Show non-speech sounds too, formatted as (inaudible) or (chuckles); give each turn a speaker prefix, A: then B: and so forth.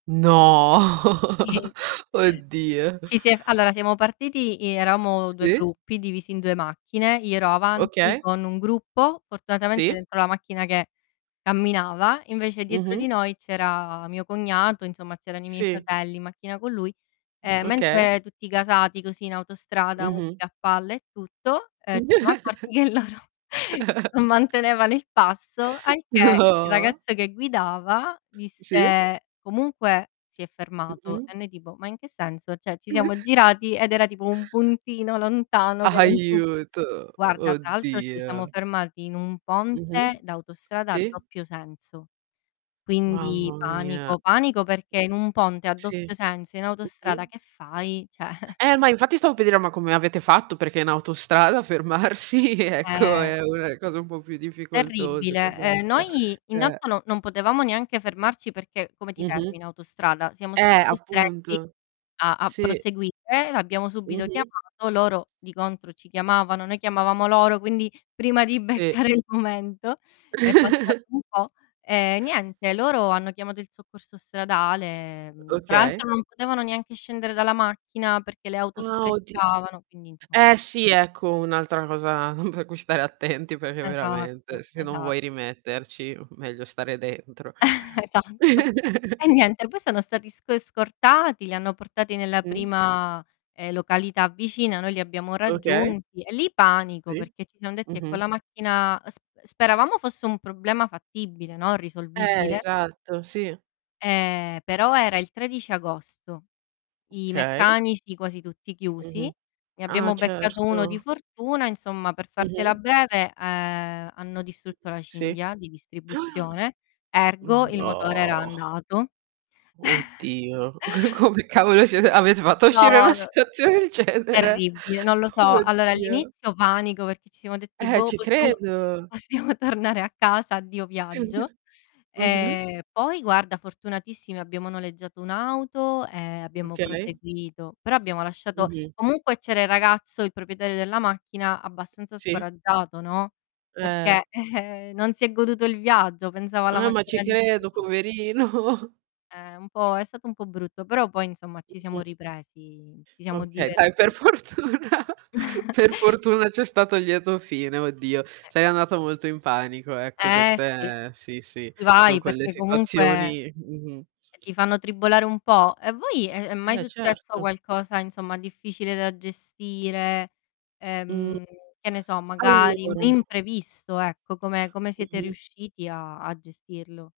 A: No.
B: I
A: (chuckles) Oddio.
B: Ci si è f allora siamo partiti, i eravamo 2
A: Sì.
B: gruppi, divisi in 2 macchine, io ero avanti
A: Oka
B: con un gruppo, fortunatamente
A: Sì.
B: dentro la macchina che camminava, invece dietro di
A: Mh-mh.
B: noi c'era mio cognato, insomma, c'erano i miei
A: Sì.
B: fratelli in macchina con lui, e
A: Okay.
B: mentre, tutti gasati così, in autostrada,
A: Mh-mh.
B: musica a palla e tutto, ehm, ci siamo accorti che loro non
A: (chuckles)
B: mantenevano il passo, al che
A: (chuckles) Oh,
B: il
A: oh.
B: ragazzo che guidava,
A: Sì.
B: disse: "Comunque si è fermato."
A: Mh-mh.
B: E noi tipo: "Ma in che senso?" Cioè, ci siamo
A: (chuckles)
B: girati, ed era tipo un puntino lontano che non si
A: Aiuto.
B: Guarda, tra l'altro ci siamo
A: Oddio.
B: fermati in un
A: Mh-mh.
B: ponte d'autostrada a
A: Sì.
B: doppio senso. Quindi
A: Mamma mia.
B: panico, panico, perché in un ponte a
A: Sì.
B: doppio senso in autostrada
A: Mh-mh.
B: che fai? Cioè (chuckles)
A: Eh, ma infatti stavo per dire: "Ma come avete fatto?", perché in autostrada fermarsi, ecco
B: Eh.
A: è una cosa un po' più difficoltosa, che
B: Terribile. E,
A: sappia.
B: noi
A: Eh.
B: intanto no non potevamo neanche fermarci, perché, come ti
A: Mh-mh.
B: fermi in autostrada? Siamo
A: Eh,
B: stati costretti
A: appunto.
B: a a
A: Sì.
B: proseguire e l'abbiamo subito
A: Mh-mh.
B: chiamato, loro di contro ci chiamavano, noi chiamavamo loro, quindi prima di
A: Sì.
B: beccare il momento è passato
A: (chuckles)
B: un po'. Ehm, niente, loro hanno chiamato il soccorso stradale, mhmm, tra
A: Okay.
B: l'altro non potevano neanche scendere dalla macchina, perché le auto
A: Ah, oddi
B: sfrecciavano, quindi, insomma
A: Eh, sì, ecco un'altra cosa (chuckles) per cui stare attenti, perché
B: Esatto,
A: veramente, se non
B: esa
A: vuoi rimetterci, m meglio stare dentro.
B: (chuckles) Esatto. E
A: (chuckles)
B: niente, poi sono stati sc scortati, li hanno portati nella
A: Mh.
B: prima, ehm, località vicina, noi li abbiamo
A: Okay.
B: raggiunti, e lì panico
A: Sì.
B: perché ci siam detti: "E con
A: Mh-mh.
B: la macchina" sp speravamo fosse un problema fattibile, no,
A: Eh,
B: risolvibile.
A: esatto, sì.
B: Ehm, però era il 13 agosto, i
A: Okay.
B: meccanici quasi tutti chiusi,
A: Mh-mh.
B: ne
A: Ah,
B: abbiamo beccato uno di
A: certo.
B: fortuna, insomma per fartela
A: Mh-mh.
B: breve, ehm, hanno distrutto la
A: Sì.
B: cinghia di
A: (gasps)
B: distribuzione, ergo,
A: Mh.
B: il motore era
A: No.
B: andato. (chuckles)
A: Oddio. (chuckles) Come cavolo siet avete fatto a uscire da
B: No,
A: una
B: no
A: situazione del genere.
B: Terribile, non lo so. Allora
A: Oddio.
B: all'inizio panico perché ci siamo detti:
A: Eh,
B: "Boh,
A: ci
B: possiamo
A: credo.
B: possiamo tornare a casa, addio viaggio."
A: (chuckles) Mh-mh.
B: Ehm, poi guarda, fortunatissimi abbiamo noleggiato un'auto, e
A: Mh.
B: abbiamo
A: Okay.
B: proseguito, però abbiamo lasciato
A: Mh-mh.
B: comunque c'era il ragazzo, il proprietario della macchina, abbastanza
A: Sì.
B: scoraggiato, no,
A: Eh.
B: perché, (chuckles) non si è goduto il viaggio, pensava alla
A: Eh, ma ci
B: macchina distru
A: credo poverino. (chuckles)
B: Eh, un po' è stato un po' brutto, però poi, insomma ci siamo
A: Mh-mh.
B: ripresi, ci siamo
A: Okay, dai per
B: diverti
A: fortuna per
B: (chuckles)
A: fortuna c'è stato il lieto fine, oddio.
B: E
A: Sei andata molto in panico, ecco
B: Eh, sì.
A: queste sì, sì, son
B: Vai,
A: quelle
B: perché comunque,
A: situazioni Mh-mh.
B: ti fanno tribolare un po'. A voi è è mai
A: Beh,
B: successo
A: certo.
B: qualcosa, insomma, difficile da gestire,
A: Mh.
B: ehm, che ne so magari un
A: Allora
B: imprevisto ecco, come come siete
A: Mh-mh.
B: riusciti a a gestirlo?